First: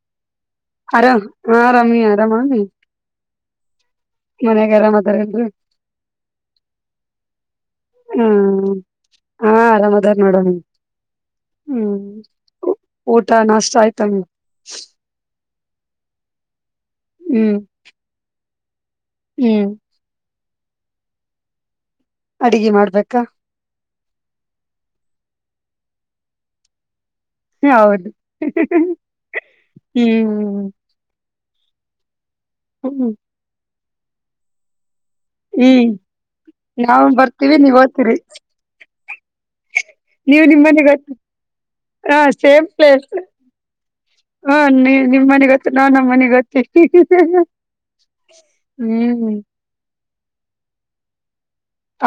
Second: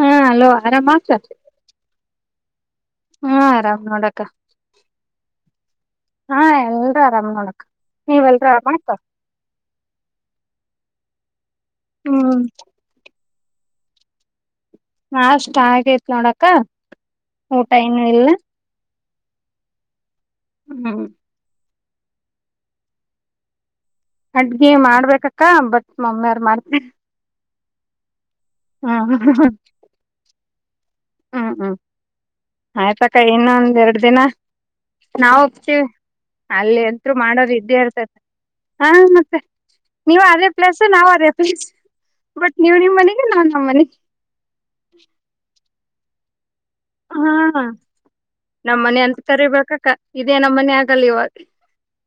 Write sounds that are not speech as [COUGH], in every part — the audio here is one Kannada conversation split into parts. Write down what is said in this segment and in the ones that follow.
ಹಾ ಅಲೋ ಆರಾಮ ಹ ಆರಾಮ ಆರಾಮಾಮೀ ಹಾ ಆರಾಮ್ ನೋಡ ಮನ್ಯಾಗ ಆರಾಮ್ದರು ಹಾ ಎಲ್ರ ಆರಾಮ್ ನೋಡಕ್ ನೀವೆ ಎಲ್ರ ಹ್ಮ್ ಆರಾಮ ಆ್ತ ಹಾ ಆರಾಮದಾರ್ ನೋಡೋಣ ಹ್ಮ್ ಊಟ ನಷ್ಟ ಆಯ್ತ ನ ನಾಷ್ಟ ಆಗೈತ್ ನೋಡಕ ಹ್ಮ್ ಊಟ ಏನು ಇಲ್ಲ ಹ್ಮ್ ಹ್ಮ ಅಡಗೆ ಮಾಡ್ಬೇಕಾ ಅಡ್ಗಿ ಮಾಡ್ಬೇಕಕ್ಕ ಬಟ್ ಮಮ್ಮಿಯಾರ್ ಮಾಡ್ತ ಹೌದು ಹಾ ಹ್ಮ್್ಮ ಹ್ಮ್ ಹ್ಮ್ ಹ್ಮ್ ಆಯ್ತಕ್ಕ ಇನ್ನೊಂದ್ ಎರಡು ದಿನ ನಾವ ಒಪ್ತೀವಿ ಹ್ಮ್ ಅಲ್ಲಿ ನಾವು ಎತ್ರು ಮಾಡೋ ಬರ್ತೀವಿ ನೀವ್ ವಿದ್ಯಾರ್ಥ ಓದ್ತೀರಿ ಹಾ ಮತ್ತೆ ನೀವು್ ನೀವ್ ಅದೇ ನಿಮ್ ಪ್ಲಸ್ ಮನೆಗ್ ನಾವ್ ಓದ್ತೀರಿ ಅದೇ ಪ್ಲಸ್ ಹಾ ಬಟ್ ನೀವ್ ನಿಮ್ ಮನೆಗೆ ನಾನ್ ನಮ್ಮನೆ ಹಾ ನೀ ನಿಮ್ಮ ಮನೆ ಗೊತ್ತು ನಾ ನಮ್ಮ ಮನೆಗ್ ಗೊತ್ತು [INAUDIBLE] ಹಾ ನಮ್ಮ ಮನೆ ಅಂತ ಹ್ಮ್ ಕರಿಬೇಕಕ್ಕ ಇದೇ ನಮ್ಮ ಮನೆ ಆಗಲ್ಲ ಇವಾಗ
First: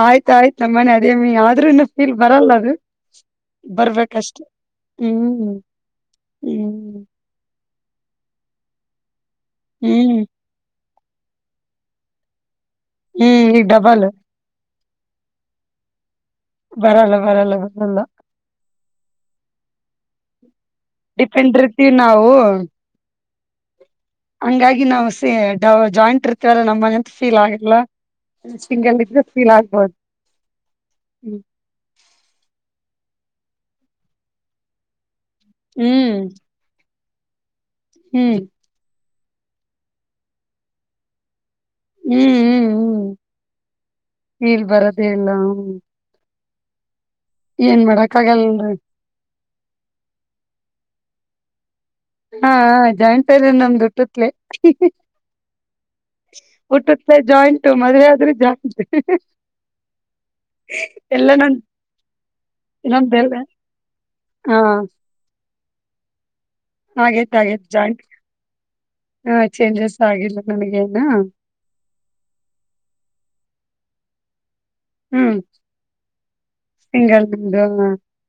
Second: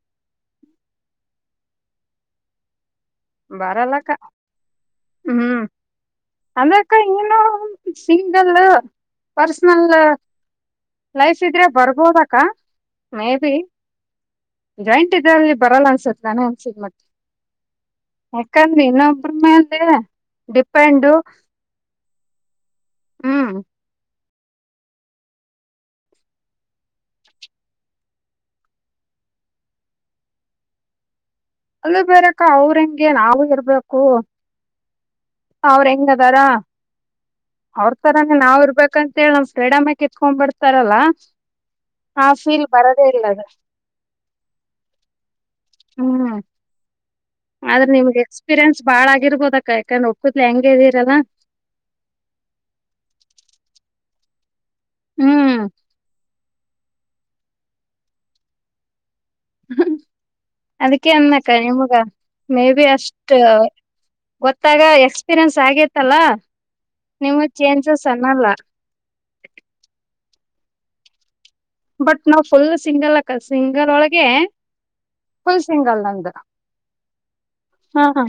ಆಯ್ತಾಯಯ್ತ ನಮ್ಮನೆ ಅದೇ ಆದ್ರೂ ಇನ್ನು ಫೀಲ್ ಬರಲ್ಲ ಅದು ಬರಲ್ಲಕ್ಕ ಬರ್ಬೇಕಷ್ಟೆ ಹ್ಮ್ ಹ್ಮ್ ಅಂದಕ್ಕ ಏನು ಸಿಂಗಲ್ ಪರ್ಸನಲ್ ಹ್ಮ್ ಲೈಫ್ ಇದ್ರೆ ಬರ್ಬೋದ ಹ್ಮ್ ಈಗ ಡಬಾಲ್ ಜಾಯಿಂಟ್ ಇದಲ್ಲಿ ಬರಲ್ಲ ಅನ್ಸತ್ ನಾನು ಬರಲ್ಲ ಬರಲ್ಲ ಬರಲ್ಲ ಯಾಕಂದ್ರಿ ಇನ್ನೊಬ್ರ ಮ ಅಂದ ಡಿಪೆಂಡ್ ಇರ್ತೀವಿ ನಾವು ಹ್ಮ್ ಹಂಗಾಗಿ ನಾವು ಸ ಡವ ಜಾಯಿಂಟ್ ಇರ್ತವಲ್ಲ ನಮ್ಮ ಮನೆಂತ ಫೀಲ್ ಆಗಲ್ಲ ಸಿಂಗಿದ್ರ ಫೀಲ್ ಆಗ್ಬೋದು ಹ್ಮ್ ಅಲ್ಲ ಬೇರಕ್ಕ ಅವ್ರಂಗೆ ನಾವು ಇರ್ಬೇಕು ಅವ್ರ ಹೆಂಗ ಹ್ಮ್ ಅದಾರ ಅವ್ರ ಹ್ಮ್ ತರಂಗ ನಾವ್ ಇರ್ಬೇಕಂತ ಮೇಳಮ್ ಪ್ರ್ರೀಡಾಮಕ್ ಎತ್ಕೊಂಡ್ಬಿಡ್ತಾರಲ್ಲಾ ಹ ಹ್ಮ್ ಫೀಲ್ ಬರದೇ ಹ್ಮ್ ಇಲ್ಲದ ಫೀಲ್ ಬರೋದೇ ಇಲ್ಲ ಹ್ಮ್ ಹ್ಮ ಏನ್ ಆದ್ರೆ ಮಾಡಕ್ ಆಗಲ್ರಿ ನಿಮ್ಗೆಕ್ಸ್ೀರಿಯನ್ಸ್ಾಳ ಆಗಿರ್ಬೋದ ಅಾ ಯಾಕಂದ್ರೆ ಒಕ್ಕತ್ಲಿ ಹೆಂಗ ಇದೀರಲ್ಲಾ ಹಾ ಜಾಯತದ ನಮ್ದ ದುಟ್ಟತ್ಲೆ ಹ್ಮ್ ಹುಟ್ಟತ್ ಜಾಯಿಂಟು ಮದ್ೆ ಆದ್ರೂ ಜಾಯಿಂಟ್ ಅದಕ್ಕೆ ಎಲ್ಲಾ ಅನ್ಕ್ಕ ನನ್ ನಿಮಗ ಮೇ ಬಿ ಅಷ್ಟ ನಮ್ದೆಲ್ಲ ಹಾ ಗೊತ್ತಾಗ ಎಕ್ಸ್ಪೀರಿಯನ್ಸ್ ಆಗೇತ್ತಲ್ಲ ನಿಮ ಚೇಂಜಸ್ ಅನ್ನಲ್ಲ ಹಾ ಚೇಂಜಸ್ ಆಗಿಲ್ಲ ನನಗೇನ ಬಟ್ ನಾವ್ ಫುಲ್ ಸಿಂಗಲ್ಕ ಸಿಂಗಲ್ ಒಳಗೆ ಹ್ಮ್ ಫುಲ್ ಸಿಂಗಲ್ ನಂದು ತಿಂಗಳಂದು ಹಾ ಹಾ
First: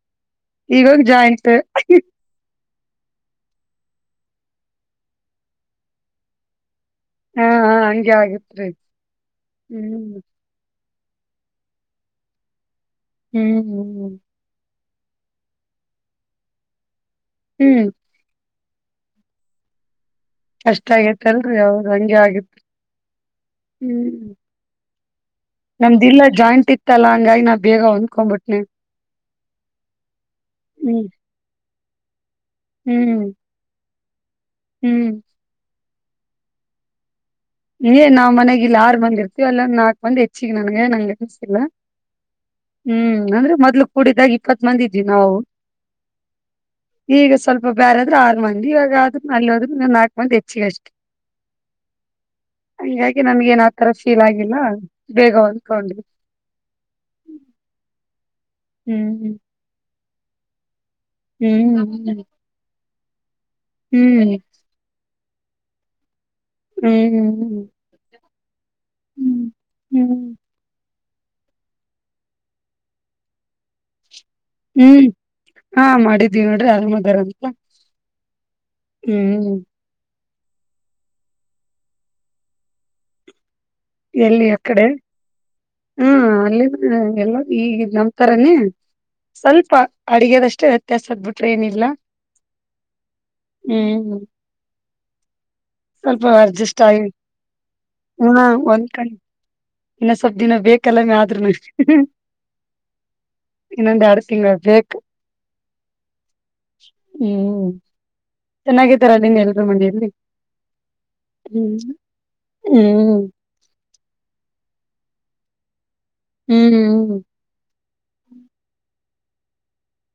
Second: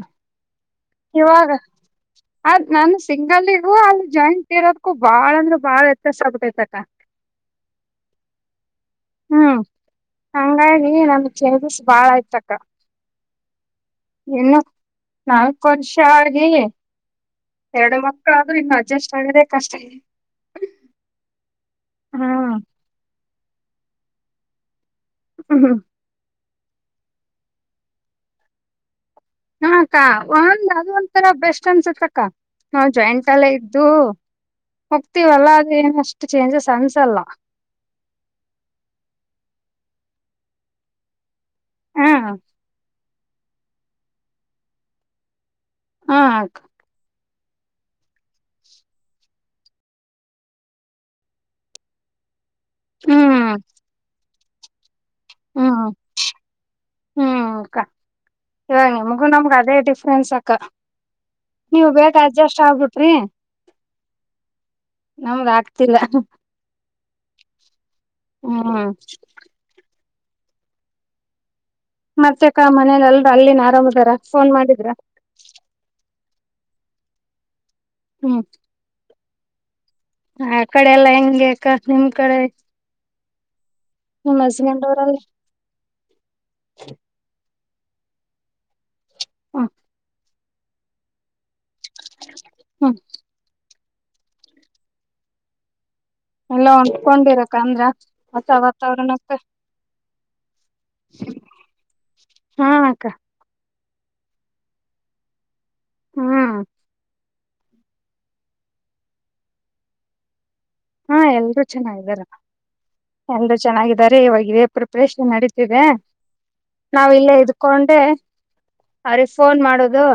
ಈಗಾಗ ಜಾಯಂಸ್ ಇವಾಗ ಅದ್ ನಾನು ಸಿಂಗಲ್ ಇ ಅಲ್ಲಿ ಜಾಯಿಂಟ್ ಇರೋದಕ್ಕೂ ಬಾಳ ಅಂದ್ರೆ ಬಾಳ ವ್ಯತ್ಯಾಸ ಆಗ್ತೈತಕ್ಕ ಹಾ ಹಂಗಗೆ ಆಗತ್ೀ ಹ್ಮ್ ಹಂಗಾಗಿ ನಮ ಚೇಂಜಸ್ ಬಾಳ ಇಯ್ತಕ್ಕ ಹ್ಮ್್ಮ್ಮ್್ಮ ಇನ್ನು ನಾಲ್ಕು ವರ್ಷ ಆಗಿ ಹ್ಮ್ ಎರಡು ಮಕ್ಕಳಾದ್ರರು ಇನ್ನು ಅಡ್ಜಸ್ಟ್ ಆಗಿದೆ ಕಷ್ಟ ಇದೆ ಕಷ್ಟ ಆಗೇತ್ತಲ್ರಿ ಅವ್ರ ಹಂಗೆ ಆಗಿತ್ ಹ್ಮ್ ಹ್ಮ್ ಹ ಹಾ ನಿ್ ಇಲ್ಲ ಜಾಯಿಂಟ್ ಇತ್ತಲ್ಲ ಹಂಗಾಗಿ ನಾ ಬೇಗ ಹೊಂದಕೊ್ಂಬಿಟ್ನೆ ಹಾ ಅಕ್ಕ ಒಂದ್ ಅದು ಹ್ಮ್ ಒಂದ ತರ ಬೆಸ್ಟ್ ಅನ್ಸತ್ತ ಅಕ್ಕ ನಾ ಹ್ಮ್ ಜಾಯಿಂಟ್ ಎಲ್ಲ ಇದ್ದು ಹ್ಮ್ ಹೋಗ್ತಿವಲ್ಲ ಅದ ಏನ ಅಷ್ಟು ಚೇಂಜಸ್ ಅನ್ಸಲ್ಲ ಏ್ ನಾವ್ ಮನೆಗೆ ಇಲ್ಲಿ ಆರುಂದ ಇರ್ತೀವಿ ಅಲ್ಲೊಂದು ನಾಲ್ಕ್ ಮಂದ್ ಹೆಚ್ಚಿಗೆ ನನ್ಗೆ ನಂಗೆ ಲ್ಲ ಹ್ಮ್ ಹ್ಮ್ ಅಂದ್ರೆ ಮೊದ್ಲು ಕೂಡಿದಾಗ ಇಪ್ಪತ್ ಮಂದಿ ಇದ್ವಿ ನಾವು ಹಾ ಆಯ್ತು ಈಗ ಸ್ವಲ್ಪ ಬೇರೆ ಆದ್ರರು ಆರು ಮಂದಿ ಇವಾಗಾದ್ರ ಅಲ್ಲಿ ಹೋದ್ರ ನಾಲ್ಕು ಮಂದಿ ಹೆಚ್ಚಿಗೆ ಅಷ್ಟೆ ಹೀಗಾಗಿ ಹ್ಮ್ ನಮ್ಗೆ ಏನ ಆತರ ಫೀಲ್ ಆಗಿಲ್ಲ ಬೇಗ ಅಂದ್ಕೊಂಡು ಹ್ಮ್ಕ್ಕ ಇವಾಗ ನಿಮಗು ಹ್ಮ್ ನಮ್ಗ ಅದೇ ಡಿಫ್ರೆನ್ಸ್ ಅಕ್ಕ ಹ್ಮ್ ನೀವು ಬೇ ಹ್ಮ್ ಅಡ್ಜಸ್ಟ್ ಆಗ್ಬಿಟ್ರಿ ಹ್ಮ್ ನಮ್ಗ ಆಗ್ತಿಲ್ಲ ಹ್ಮ್ ಹ್ಮ್್ಮ ಹಾ ಹ್ಮ್ ಹ್ಮ್ ಮತ್ತೆಕ್ಕ ಮನೇನಲ್ರ ಅಲ್ಲಿನ್ ಆರಾಮ್ದಾರ ಹ್ಮ್ ಹಾ ಮಾಡಿದ್ದೀವಿ ನೋಡ್ರಿ ಆರಾಮದಾರಂತ ಹ್ಮ ಹ್ಮ್ ಆ ಕಡೆ ಎಲ್ಲಾ ಹೆಂಗ ನಿಮ್ ಕಡೆ ನಿಮ್ ಎಲ್ಲಿ ಯ ಹಸ್ಬೆಂಡ್ ಕಡೆ ಅವರಲ್ಲಿ ಹ್ಮ ಅಲ್ಲಿ ಎಲ್ಲ ಈಗ ನಂಬ್ತಾರನೇ ಹ್ಮ್ ಸ್ವಲ್ಪ ಅಡಿಗೆದಷ್ಟೇ ವ್ಯತ್ಯಾಸ ಆಗ್ಬಿಟ್ರೆ ಏನಿಲ್ಲ ಹ್ಮ್ ಹ್ಮ್್ಮ ಸ್ವಲ್ಪ ಎಲ್ಲಾ ಅರ್ಜಸ್ ಆಯಿ ಹೊಂದ್ಕೊಂಡಿರಕ್ಕ ಅಂದ್ರ ಹ್ಮ ಹೊಸ ಒಂದ್ ಕಡೆ ವಾತಾವರಣಕ್ಕ ಇನ್ನು ಸ್ವಲ್ ದಿನ ಬೇಕಲ್ಲ ಮ ಆದ್ರು ನಗೆ ಹಾ ಅಕ್ಕ ಇನ್ನೊಂದ ಎರಡು ತಿಂಗಳು ಬೇಕು ಹ್ಮ ಹ್ಮ್ ಚೆನ್ನಾಗತಾರ ನಿನ್ ಎಲ್ರುೂ ಮಂಡಲ್ಲಿ ಹಾ ಎಲ್ರೂ ಹ್ಮ್ ಚೆನ್ನಾಗಿದಾರ ಹ್ಮ್ ಎಲ್ರೂ ಚೆನ್ನಾಗಿದ್ದಾರೆ ಇವಾಗಿದೆ ಪ್ರಿಪರೇಷನ್ ನಡೀತಿದೆ ಹ್ಮ್ ಹ್ಮ್ ನಾವ ಇಲ್ಲೇ ಇದ್ಕೊಂಡೆ ಅವ್ರಿಗೆ ಫೋನ್ ಮಾಡುದು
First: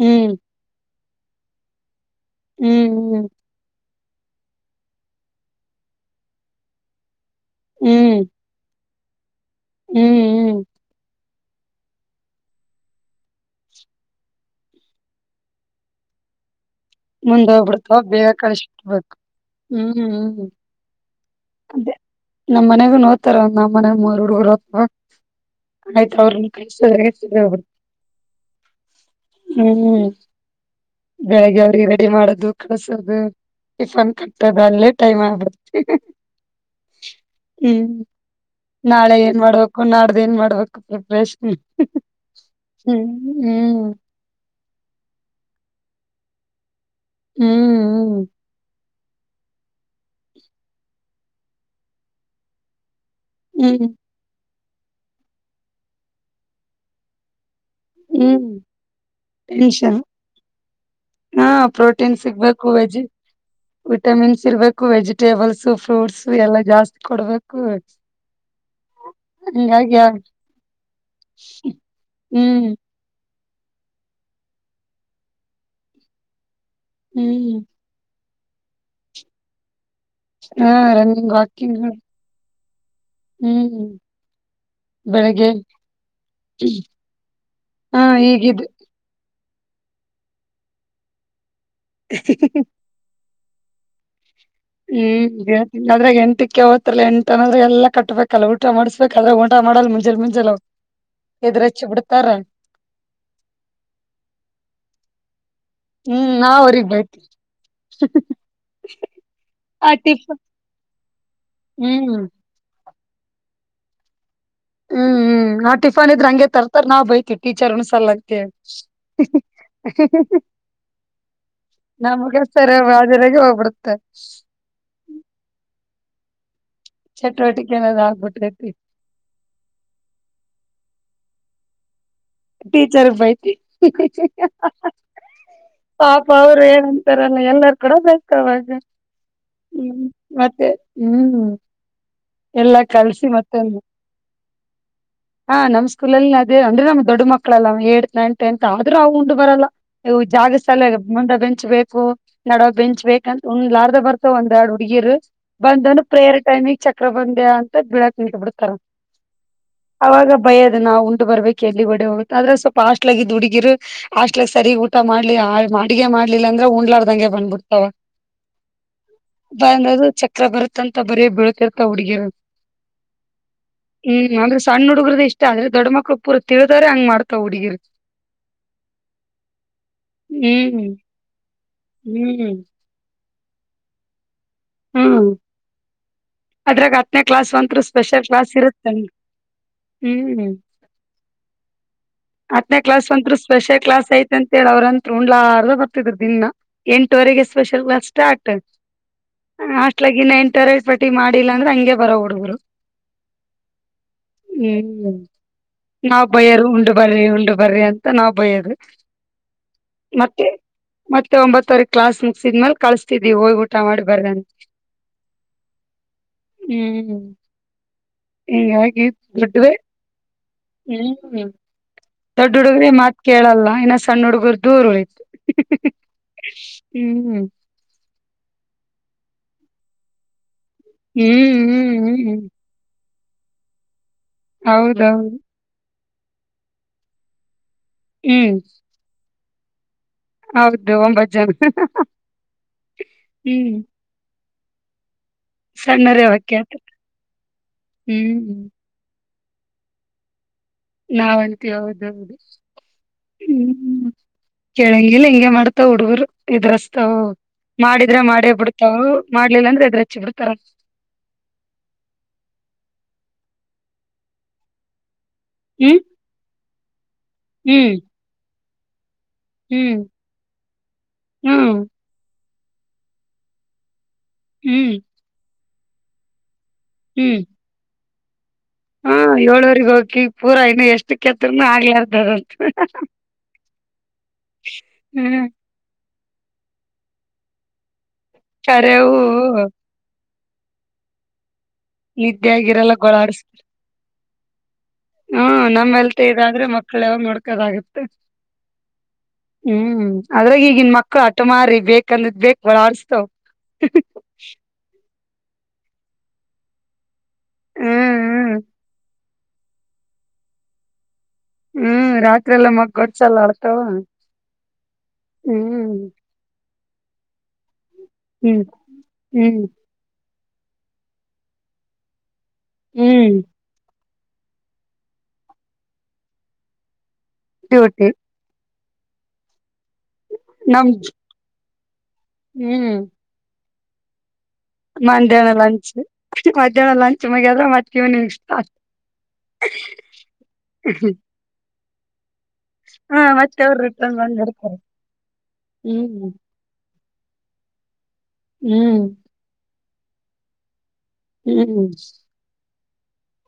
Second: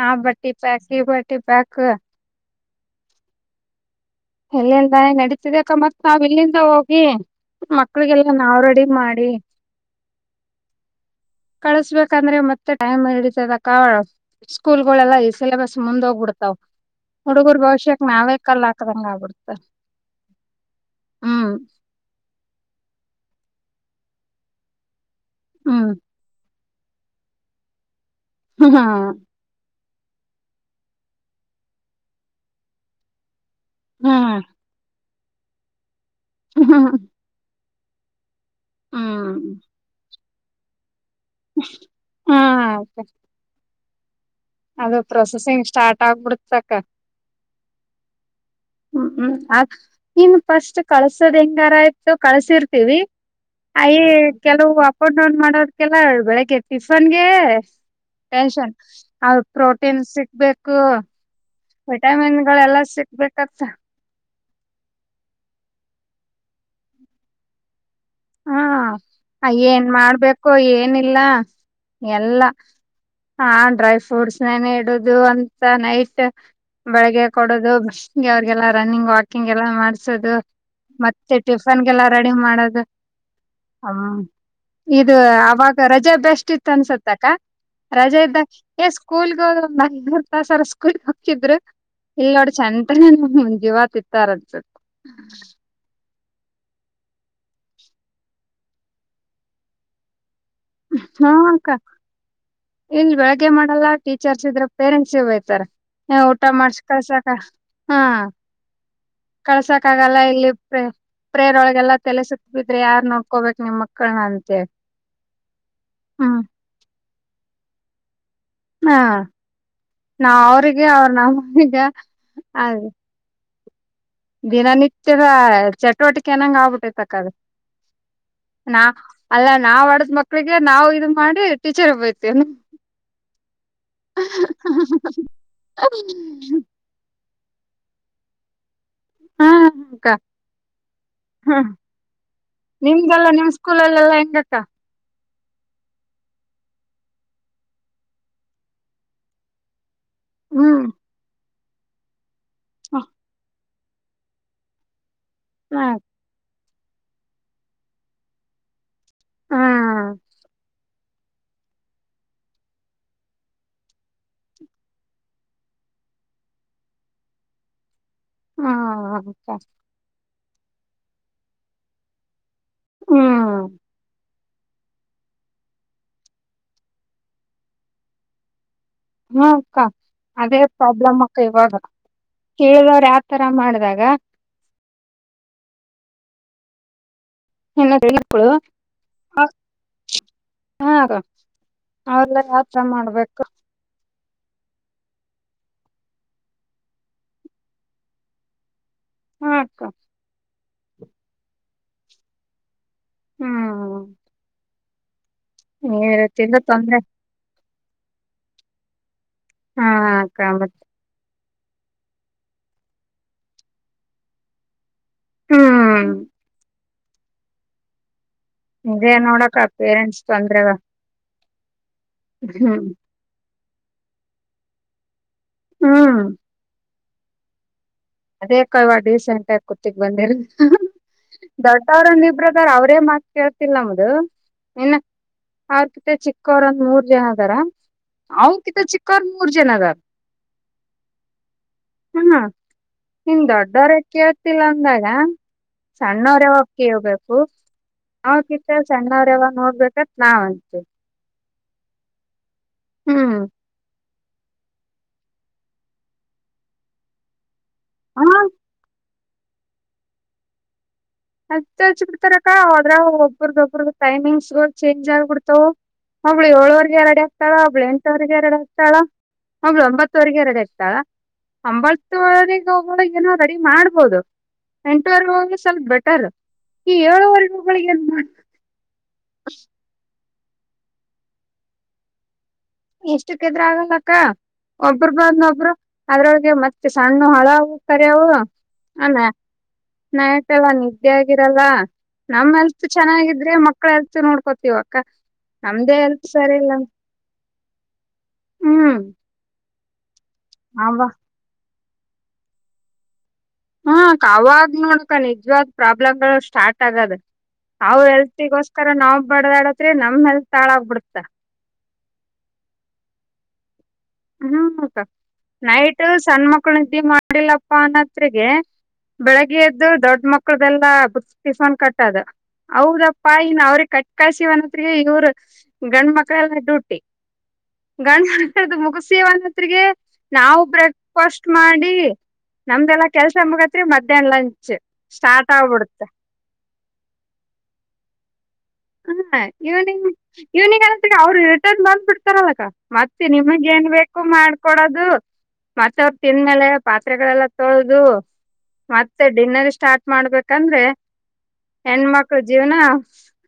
ಹಾ ಹ್ಮ್ ಬಟ್ಟಿ ಪ ಈ ಬಟ್ಟಿ ಪ್ಯಾಕ ಹ್ಮ್ ಹ್ಮ್ ಎಲ್ಲಿಂದ ನಡತಿದಕ್ಕ ಮತ್ ನಾವ ಇಲ್ಲಿಂದ ಹೋಗಿ ಹ್ಮ್ ಮಕ್ಳಿಗೆಲ್ಲ ನಾವ್ ರೆಡಿ ಮಾಡಿ ಹ್ಮ್ ಹ್ಮ್ ಕಳಸ್ಬೇಕಂದ್ರೆ ಮತ್ತೆ ಟೈಮ್ ಹಿಡತದ ಕಾವಳ ಸ್ಕೂಲ್ ಗಳೆಲ್ಲಾ ಸಿಲೆಬಸ್ ಮುಂದೋಗ್ಬಿಡ್ತಾವ್ ಮುಂದ್ ಹುಡುಗರ್ ಹೋಗ್ಬಿಡ್ತಾವ ಭವಿಷ್ಯಕ್ ಬೇಗ ನಾವೇ ಕಲ್ಲತ ಕ್ಕದಂಗ ಕಳಿಸಿಬಿಡ್ಬೇಕು ಆಗ್ಬಿಡ್ತ ಹ್ಮ್ ಹ್ಮ್ ಅದೇ ನಮ್ಮ್ ಮನೆಗೂ ನೋಡ್ತಾರ ನಮ್ಮ ಮನೆರರು ಅಥವಾ ಹ್ಮ್ ಆಯ್ತ ಅವ್ರ ಎ ಹ್ಮ ಹಾ ಹ್ಮ್ ಬೆಳಿಗ್ಗೆ ಅಡಿಗೆ ರೆಡಿ ಮಾಡದು ಕಳ್ಸದು ಟಿಫನ್ ಹ್ಮ್ ಕಟ್ಟದ ಅಲ್ಲೇ ಟೈಮ್ ಆಗುತ್ತೆ ಹ್ಮ ಹಾ ಹ್ಮ್ ನಾಳೆ ಹ್ಮ್ ಏನ್ ಮಾಡ್ಬೇಕು ನಾಡ್ದು ಏನ್ ಮಾಡ್ಬೇಕು ಪ್ರಿಪ್ರೇಷನ್ ಹ್ಮ್ ಹ್ಮ ಹ್ಮ್ ಹ್ಮ್ ಅದು ಪ್ರೊಸೆಸಿಂಗ್ ಸ್ಟಾರ್ಟ್ ಆಗ್ಬಿಡತ್ ಸಕ ಹ್ಮ್್ಮ ಹ್ಮ್ ಹ್ಮ್ ನೀನ್ ಫಸ್ಟ್ ಕಳ್ಸೋದ್ ಹೆಂಗಾರ ಆಯ್ತು ಕಳ್ಸಿರ್ತೀವಿ ಹ್ಮ್ ಅಯ ಕೆಲವು ಅಪ್ ಅಂಡ್ ಡೌನ್ ಮಾಡೋದಕಲ್ಲ ಬೆಳಿಗ್ಗೆ ಟಿಫನ್ಗೆ ಹ್ಮ್ ಟೆನ್ಷನ್ ಟೆನ್ಷನ್ ಪ್ರೋಟೀನ್ ಸಿಗ್ಬೇಕು ಹಾ ಪ್ರೋಟೀನ್ ಸಿಗ್ಬೇಕು ವೆಜ್ಜಿ ಸಿಕ್ಬೇಕತ್ತ ವಿಟಮಿನ್ಸ್ ಇರ್ಬೇಕು ವೆಜಿಟೇಬಲ್ಸ್ ಫ್ರೂಟ್ಸ್ ಎಲ್ಲಾ ಜಾಸ್ತಿ ಕೊಡ್ಬೇಕು ಹಾ ಏನ್ ಹಂಗಾಗಿ ಮಾಡ್ಬೇಕು ಏನಿಲ್ಲ ಎಲ್ಲ ಹ್ಮ್ ಹಾ ಡ್ರೈ ಫ್ರೂಟ್ಸ್ನನೆ ಇಡುದು ಅಂತ ನೈಟ್ ಬೆಳಗ್ಗೆ ಹ್ಮ್ ಕೊಡದು ಅವಿಗೆಲ್ಲ ರನ್ನಿಂಗ್ ವಾಕಿಂಗ್ ಎಲ್ಲಾ ಮಾಡ್ಸುದು ಹಾ ರನ್ನಿಂಗ್ ಮತ್ತೆ ವಾಕಿಂಗ್ ಟಿಫನ್ಗೆಲ್ಲ ರೆಡಿ ಮಾಡೋದು ಹ್ಮ್ ಹ್ಮ ಇದು ಬೆಳಿಗ್ಗೆ ಅವಾಗ ರಜೆ ಬೆಸ್ಟ್ ಇತ್ತು ಅನ್ಸತ್ತಕ್ಕ ಹಾ ರಜೆ ಇದ್ದಾಗ ಈಗಿದ್ದು ಎಸ್ ಸ್ಕೂಲ್ಗ ಹೋದಂದರ್ ತಸರ ಸ್ಕೂಲ್ ಹಕ್ಕಿದ್ರು ಇಲ್ ನೋಡ ಚೆಂದ ಹಜೆ ವತ ತಾರ ಹ್ಮ್ ದೇ ಆದ್ರೆ ಎಂಟಕ್ಕೆ ಹ್ಲ್ಲಾ ಎಂಟ ಅನ್ರೆ ಎಲ್ಲಾ ಕಟ್ಬೇಕಲ್ಲ ಊಟ ಮಾಡ್ಸ ಸ ಅದ ಊಟ ಮಾಡಲ್ ಮುಂಚೆ ಮುಂಚೆ ಹಾ ಅಕ್ಕ ಇನ್ ಬೆಳಗ್ಗೆ ಮಾಡಲ್ಲ ಟೀಚರ್ಸ್ ಇದ್ರ ಪೇರೆಂಟ್ಸ್ ಹಯ್ತಾರ ಹ್ಮ್ ಊಟ ನಾವ್ ಮಾಡಸ ಅವ್ರಗ್ ಬೈತಿ ಕಳ್ಸಾಕ್ ಹಾ ಕಳ್ಸಾಕ್ ಆ ಆಗಲ್ಲ ಟಿಫನ್ ಇಲ್ಲಿ ಪ್ರೇ ಪ್ರೇರ್ಳಗೆಲ್ಲಾ ಹ್ಮ್ ತಲೆಸತ್ ಬಿದ್ರೆ ಯಾರ್ ನೋಡ್ಕೋಬೇಕಕ್ ನಿಮ್ಮ ಮಕ್ಳನ ಅಂತೆ ಹ್ಮ್ ಹ್ಮ್ ಆ ಟಿಫನ್ ಇದ್ರ ಹಂಗೆ ತರ್ತರ್ ನಾವ್ ಬೈತಿವಿ ಟೀಚರ್ ಒಣ್ ಸಲ ಅಂತಿ ಹಾ ನಾ ಅವ್ರಿಗೆ ಅವ್ರ ನಮ್ಮನಗ ಅದೇ ರೆಗೆ ಹೋಗ್ಬಿಡುತ್ತೆ ದಿನನಿತ್ಯದ ಚಟುವಟಿಕೆಏನಂಗ ಆಗ್ಬಿಟ್ಟೈತಕ್ಕ ಅದು ಚಟುವಟಿಕೆನದ್ ಆಗ್ಬಿಟೈತಿ ಅಲ್ಲಾ ನಾವ್ ಆಡದ್ ಮಕ್ಳಿಗೆ ನಾವವು ಇದದು ಮಾಡಿ ಟೀಚರ್ಬೋಯತವಿ ಟೀಚರ್ ಬೈತಿ ಪಾಪ ಅವ್ರ ಏ ರ ಎಲ್ಲಾರ ಕೂಡ ಬೇಕ ಅವಾಗ ಹಾ ಹ್ಮ್ ಅಕ್ಕ ಮತ್ತೆ ಹ್ಮ್ ಎಲ್ಲ ನಿಮ್ದೆಲ್ಲ ಕಳ್ಸಿ ನಿಮ್ ಮತ್ತೆ ಸ್ಕೂಲಲ್ಲೆಲ್ಲಾ ಹೆಂಗಕ್ಕ ಹಾ ನಮ್ ಸ್ಕೂಲಲ್ಲಿ ಅದೇ ಅಂದ್ರೆ ನಮ್ ದೊಡ್ಡ ಮಕ್ಕಳಲ್ಲ ಏ ನೈನ್ ಟೆತ್ ಆದ್ರೂ ಅವ ಉಂಡು ಬರಲ್ಲ ಇ ಜಾಗ ಹ್ಮ್ ಸಲ್ಲ ಮುಂದ ಬೆಂಚ್ ಬೇಕು ನಡವ ಬೆಂಚ್ ಹ್ಮ್ ಬೇಕಂತ ಉಣ್ಣ ಲಾರ್ದ ಬರ್ ಒಂದ್ ಎರಡ್ ಹುಡ್ಗಿರು ಬಂದನು ಪ್ರೇಯರ್ ಟೈಮಿಗೆ ಚಕ್ರ ಬಂದ್ಯ ಅಂತ ಬಿಳಾಕ್ ಇಟ್ ಬಿಿಡ್ತಾರ ಹ್ಮ್ ಅವಾಗ ಭಯದು ನಾವು ಉಂಡು ಬರ್ಬೇಕು ಎಲ್ಲಿ ಡೆ ಹೋಗುತ್ತೆ ಆದ್ರೆ ಸ್ವಲ್ಪ ಹಾಸ್ಟ್ಲಗಿದ್ದ ಹುಡುಗಿರು ಹಾಸ್ಟೆಲ್ಕ್ ಸರಿ ಊಟ ಮಾಡ್ಲಿ ಅಡಿಗೆ ಮಾಡ್ಲಿಲ್ಲ ಅಂದ್ರೆ ಉಂಡ್ಲಾರ ದಂಗೆ ಬಂದ್ಬಿಡ್ತಾವ ಹ್ಮ್ ಬಂದದು ಚಕ್ರ ಬರುತ್ತ ಅಂತ ಬರೀ ಬೀಳ್ತಿರ್ತಾವ ಹುಡ್ಗಿ ಹ್ಮ್ ಹ್ಮ್ ಆದ್ರೆ ಸಣ್ಣ ಹುಡುಗ್ರದ ಇಷ್ಟ ಆದ್ರೆ ದೊಡ್ಡ ಮಕ್ಳು ಪೂರ್ ತಿಳಿದಾರೆ ಹಂಗ ಮಾಡತಾವ ಹುಡುಗೀರ್ ಹ್ಮ ಅಕ್ಕ ಅದೇ ಹ್ಮ್ ಪ್ರಾಬ್ಲಮ್ ಅಕ್ಕ ಇವಾಗ ಹ್ಮ್ ಕೇಳಿದವ್ರ ಆತ್ ತರ ಮಾಡಿದಾಗ ಹ್ಮ್ ಅದ್ರಗ ಕ್ಲಾಸ್ ಒಂತ್ ಇನ್ನು ಸ್ಪೆಷಲ್ ತಿಳಿಗಳು ಕ್ಲಾಸ್ ಇರುತ್ತೆ ಹ್ಮ್ ಹಾ ಅವ್ರಲ್ಲ ಯಾವತರ ಹತ್ತನೇಕ್ಲಾಸ್ ಒಂರು ಮಾಡ್ಬೇಕು ಸ್ಪೆಷಲ್ ಕ್ಲಾಸ್ ಐತಿ ಅಂತೇಳಿ ಅವ್ರಂತ್ ಉಂಡ್ಲಾರ ಬರ್ತಿದ್ರು ದಿನ ಎಂಟವರೆಗೆ ಸ್ಪೆಷಲ್ ಕ್ಲಾಸ್ ಸ್ಟಾರ್ಟ್ ಹಾ ಅಕ್ಕ ಹಾಸ್ಟೆಲ್ ನಾಗ ಇನ್ನ ಎಂಟರಟ್ ಪಟ್ಟಿ ಮಾಡಿಲ್ಲ ಅಂದ್ರೆ ಹಂಗಗೆ ಬರೋ ಹುಡುಗರು ಹ್ಮ್ ಹ್ಮ್ ಈ ನಾವ್ ರೀತಿಯಿಂದ ಬಯರು ಉಂಡು ತೊಂದ್ರೆ ಬರ್ರಿ ಉಂಡು ಬರ್ರಿ ಅಂತ ನಾವ್ ಬಯ್ಯೋದು ಹಾ ಮತ್ತೆ [UNINTELLIGIBLE] ಮತ್ತೆ ಒಂಬತ್ತವರೆ ಕ್ಲಾಸ್ ಮುಗಸಿದ ಮ್ಯಾಲ ಕಳಸ್ತಿದ್ವಿ ಹೋಗಿ ಊಟ ಮಾಡ್ಬಾರ್ದಂತ ಹ್ಮ್ ಹ್ಮ್ ಹಿಾಗಿ ಇದೇ ನೋಡಕ [INAUDIBLE] ೊಡ್ಡ್ದೇ ಪೇರೆಂಟ್ಸ್ ತೊಂದ್ರೆಗ ಹ್ಮ್ ಹ್ಮ್ ದೊಡ್ಡ ಹ್ಮ್ ಹುಡುಗ್ರ ಮಾತ್ ಕೇಳಲ್ಲ ಇನ್ನ ಸಣ್ಣ ಹುಡುಗರ ದೂರು ಉಳತು ಹಾ ಹ್ಮ್ ಹ್ಮ್ ಅದೇ ಕಲ್ವಾ ಡೀಸೆಂಟ್ ಆಗ ಕೂತಿಕ್ ಬಂದಿಲ್ ಹ್ಮ್ ಹ್ಮ್ ದೊಡ್ ಹ್ಮ್ ಇಬ್ರದ ಅವ್ರೇ ಮಾತ ಕೇಳ್ತಿಲ್ಲ ನಮ್ಮದು ಹೌದೌದು ಅವ್ರ ಕಿತ್ತ ಚಿಕ್ಕವರ ಒಂದ್ ಮೂರ್ ಜನ ಅದಾರ ಅವ್ರ ಹ್ಮ್ ಕಿತ ಚಿಕ್ಕವರ್ ಮೂರ್ ಜನ ಅದಾರ ಹೌದು ಒಂಬತ್ತು ಜನ ನಿನ್ ಹ್ಮ್ ದೊಡ್ಡವ ರಕ್ಕಿ ಆತಿಲ್ಲ ಅಂದಾಗ ಸಣ್ಣರೇ ಸಣ್ಣವರೆವ ಅವಕ್ಕೆ ಕ ಹಬೇಕು ಹ್ಮ್ ಸಣ್ಣವ್ರ ಯಾವಾಗ ನೋಡ್ಬೇಕತ್ ನಾವ್ ಅಂತೇವಿ ನಾವಂತೀ ಹೌದೌದು ಹ್ಮ್ ಹ್ಮ್ ಕೆಳಂಗಿಲ್ ಹಿಂಗಗೆ ಮಾಡ್ತಾವ ಹುಡುಗರ್ ಇದ್ರಸ್ತಾವ ಮಾಡಿದ್ರೆ ಹ ಮಾಡೇ ಬಿಡ್ತಾವ್ ಮಾಡ್ಲಿಲ್ಲ ಅಂದ್ರೆ ಇದದ್ರೆಚ್ಚಿ ಬಿಡ್ತಾರ ಹಚ್ಚ ಹಚ್ ಬಿಡ್ತಾರಕ್ಕ ಹದ್ರ ಒಬ್ಬ್ರದ ಒಬ್ರ ಟೈಮಿಂಗ್ಸ್ ಚೇಂಜ್ ಆಗ್ಬಿಡ್ತಾವ ಹ್ಮ್ ಒಬ್ಳ ಏಳವರ್ ಎರಡ ಆಗ್ತಾಳ ಒಬ್ಳ ಹ್ಮ್ ಎಂಟವರ್ರಿಗೆ ಎರಡೆ ಆಗ್ತಾಳ ಒಬ್ಳ ಹ್ಮ್ ಒಂಬತ್ತವರೆಗೆ ಎರಡು ಇರ್ತಾಳ ಹ್ಮ್ ಹಂಬ ಎ ಒಗೆ ಹೋಗ ಏನೋ ರೆಡಿ ಮಾಡ್ಬಹುದು ಹ್ಮ್ ಎಂಟವರೆಗ ಹ ಸ್ವಲ್ಪ ಬೆಟ್ಟ ಟ ಹ ಹ್ಮ್ ಹಗಳಿಗೆ ಮಾಡ ಹಾ ಏಳವರಿಗ ಹೋಗಕಿ ಪೂರಾ ಇನ್ನು ಎಷ್ಟು ಕೆತ್ತರ್ನು ಆಗ್ಲಾರ್ದಾರಂತ ಇಷ್ಟಕ್ಕೆದ್ರ ಆಗಲ್ಲಕ್ಕ ಒಬ್ರು ಹ್ಮ್ ಬಂದ್ೊಬ್ರು ಅದ್ರೊಳಗೆ ಮತ್ತೆ ಸಣ್ಣ ಹಳ ಸರಿವು ಅ ಕರೆವು ನ ನಾಯತಲ್ಲ ನಿದ್ದೆ ಆಗಿರಲ್ಲ ನಿದ್ದೆ ನಮ್ಮ್ ಎಲ್ತ್ ಆಗಿರಲ್ಲ ಗೋಳಾಡ್ಸ್ ಚೆನ್ನಾಗಿದ್ರೆ ಮಕ್ಳ ಎಲ್ತ್ ನೋಡ್ಕೋತಿವ ಅಕ್ಕ ಹ್ಮ ನಮ್ದೇ ನಮ್ಮ್ೆಲ್ತೆ ಹೆಲ್ತ್ ಸರಿ ಇದಾದ್ರೆ ಇಲ್ಲ ಮಕ್ಳ ಯಾವಾಗ ನೋಡ್ಕೋದಾಗತ್ತೆ ಹ್ಮ್ ಹ್ಮ್ ಅದ್ರಾಗ ಈಗನ್ ಅವ ಮಕ್ಳು ಆಟ ಮಾರಿ ಬೇಕಂದ್ ಬೇಕಕ್ ಬಳ ಆಡ್ಸ್ತಾವ್ ಹ್ಮ ಕಾವಾಗ ನೋಡಕ ನಿಜವಾದ್ ಪ್ರಾಬ್ಲಮಗಳು ಸ್ಟಾರ್ಟ್ ಆಗದ ಅವ್ ಹ್ಮ್ ಹ್ಮ್ ಹೆಲ್ತಿಗೋಸ್ಕರ ನಾವ್ ಬಡದಾಡತ್ರಿ ನಮ್ ಹೆಲ್ತ್ ತಾಳಾಗ ಬಿಿಡ್ತ ಹ್ಮ್ ರಾತ್ರಿ ಎಲ್ಲ ಮಗ್ ಗಡ್ಸ ಎಲ್ಲ ಆಳ್ತಾವ ಹ್ಮ್ ನೈಟ್ ಸಣ್ಣ ಮಕ್ಳು ಇದ್ದಿ ಮಾಡಿಲ್ಲಪ್ಪ ಅನ್ನ ಜತ್ಗೆ ಹ್ಮ್ ಹ್ಮ್ ಬೆಳಗ್ಗೆ ಎದ್ದು ದೊಡ್ಡ ಮಕ್ಕಳು ಟಿಫನ್ ಕಟ್ಟೋದು ಹೌದಪ್ಪಾ ಹ್ಮ್ ಇನ್ ಅವ್ರಿಗೆ ಕಟ್ಕಾಸಿವನತ್ಿಗೆ ಇವ್ರ ಗಂಡ ಮಕ್ಳಲ್ಲ ಡೂಟಿ ಡ್ಯೂಟಿ ಗಂಡ ಮುಗ್ಸಿಮೆ ಅನ್ನೋದೊಟ್ಟಿಗೆ ನಾವು ನಮ್ ಬ್ರೇಕ್ಫಾಸ್ಟ್ ಮಾಡಿ ಹ್ಮ್ ನಮ್ದೆಲ್ಲ ಕೆಲಸ ಮುಗಿಯೋ ಅಷ್ಟೊತ್ತಿಗೆ ಮಧ್ಯಾಹ್ನ ಲಂಚ ಮಧ್ಯಾಹ್ನ ಲಂಚ್ ಮಧ್ಯಾಹ್ನ ಲಂಚ್ ಮದ್ರ ಮಟ್ಕಿವ ನೀ ಇಷ್ಟ ಹಾ ಇವ್ನಿಂಗ್ ಇವ್ನಿಂಗ್ ಅನತ ಅವ್ರು ರಿಟೈರ್ ಮಾಡ್ಬಿಡ್ತಾರಲ್ಲಕ್ಕ ಹ ಮತ್ತೆ ನಿಮಗೆ ಅವ್ರು ಏನು ರಿಟರ್ನ್ ಬೇಕಾದರೂ ಬಂದ್ಬಿಡ್ತಾರೆ ಮಾಡಿಕೊಡೋದು ಮತ್ತೆ ಅವರು ಹ್ಮ್ ತಿಂದ ಮೇಲೆ ಪಾತ್ರೆಗಳೆಲ್ಲ ತೊಳೆದು ಹ್ಮ್ ಮತ್ತೆ ಡಿನ್ನರ್ ಸ್ಟಾರ್ಟ್ ಮಾಡ್ಬೇಕಂದ್ರೆ ಹ್ಮ್ ಹೆಣ್ಮಕ್ಳ ಜೀವ್ನ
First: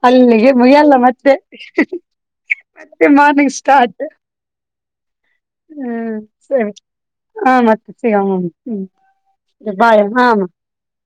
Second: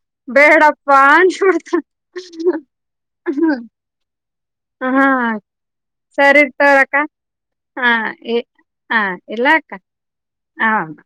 ಅಲ್ಲಿಗೆ ಬೇಡಪ್ಪ ಮುಗಿಯಲ್ಲ ಮತ್ತೆ ಅಂತ ಅನ್ನಿಸುತ್ತೆ ಹತ್ತು ಹ ಹಾ ಆಯ್ತು ಸರಿ ಹಾಳಕ್ಕ ಮತ್ತೆ ಹಾ ಸಿಗಮ್ಮ ಹ್ಮ್ ಹಾ ಇಲ್ಲ ಅಕ್ಕ ಬಾಯ್ ಹಾ ಅಮ್ಮ. ಹದು